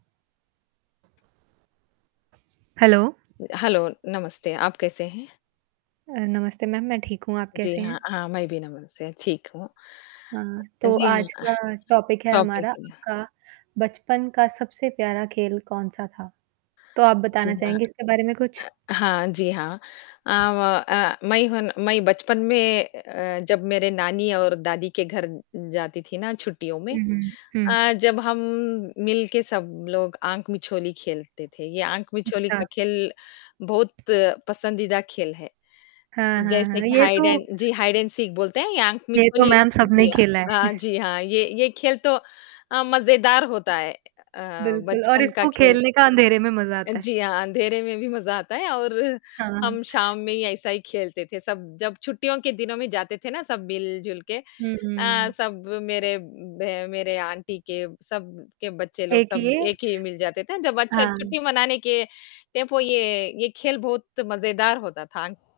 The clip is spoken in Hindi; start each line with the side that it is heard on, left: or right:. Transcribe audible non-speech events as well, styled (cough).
right: हेलो।
left: हेलो नमस्ते। आप कैसे हैं?
right: अ, नमस्ते मैम। मैं ठीक हूँ, आप
left: जी
right: कैसे हैं?
left: हाँ। हाँ, मैं भी नमस्ते। ठीक हूँ।
right: हाँ, तो
left: जी
right: आज
left: हाँ।
right: का टॉपिक है
left: टॉपिक
right: हमारा,
left: ह
right: आपका बचपन का सबसे प्यारा खेल कौन-सा था, तो आप
left: जी
right: बताना
left: हाँ।
right: चाहेंगे इसके बारे में कुछ?
left: अ, हाँ। जी हाँ। अ, व अ, मैं हूँ मैं बचपन में अ, जब मेरे नानी और दादी के घर जाती थी ना छुट्टियों में
right: हुँ, हुँ। हुँ।
left: अ, जब हम मिल के सब लोग आँख मिछोली खेलते थे, ये आँख मिछोली
right: अच्छा।
left: का खेल बहुत पसंदीदा खेल है,
right: हाँ, हाँ,
left: जैसे
right: हाँ।
left: कि
right: ये
left: हाइड
right: तो
left: एंड जी, हाइड एंड सीक सीख बोलते हैं या आँख
right: ये तो
left: मिछोली
right: मैम सबने
left: जी,
right: खेला है।
left: अ,
right: (chuckles)
left: जी हाँ। ये ये खेल तो अ, मज़ेदार होता है अ,
right: बिल्कुल और
left: बचपन का
right: इसको
left: खेल।
right: खेलने का अँधेरे में मज़ा आता है।
left: जी हाँ, अँधेरे में भी मज़ा आता है और
right: हाँ, हाँ।
left: हम शाम में ही ऐसा ही खेलते थे सब, जब छुट्टियों के दिनों में जाते थे ना सब मिल-जुलके
right: हुँ,
left: अ,
right: हुँ।
left: सब मेरे ब मेरे आंटी के, सब के बच्चे लोग,
right: एक
left: सब
right: ये
left: एक ही मिल जाते थे जब बच्चे
right: हाँ।
left: छुट्टी मनाने के टेंपो ये ये खेल बहुत मज़ेदार होता था।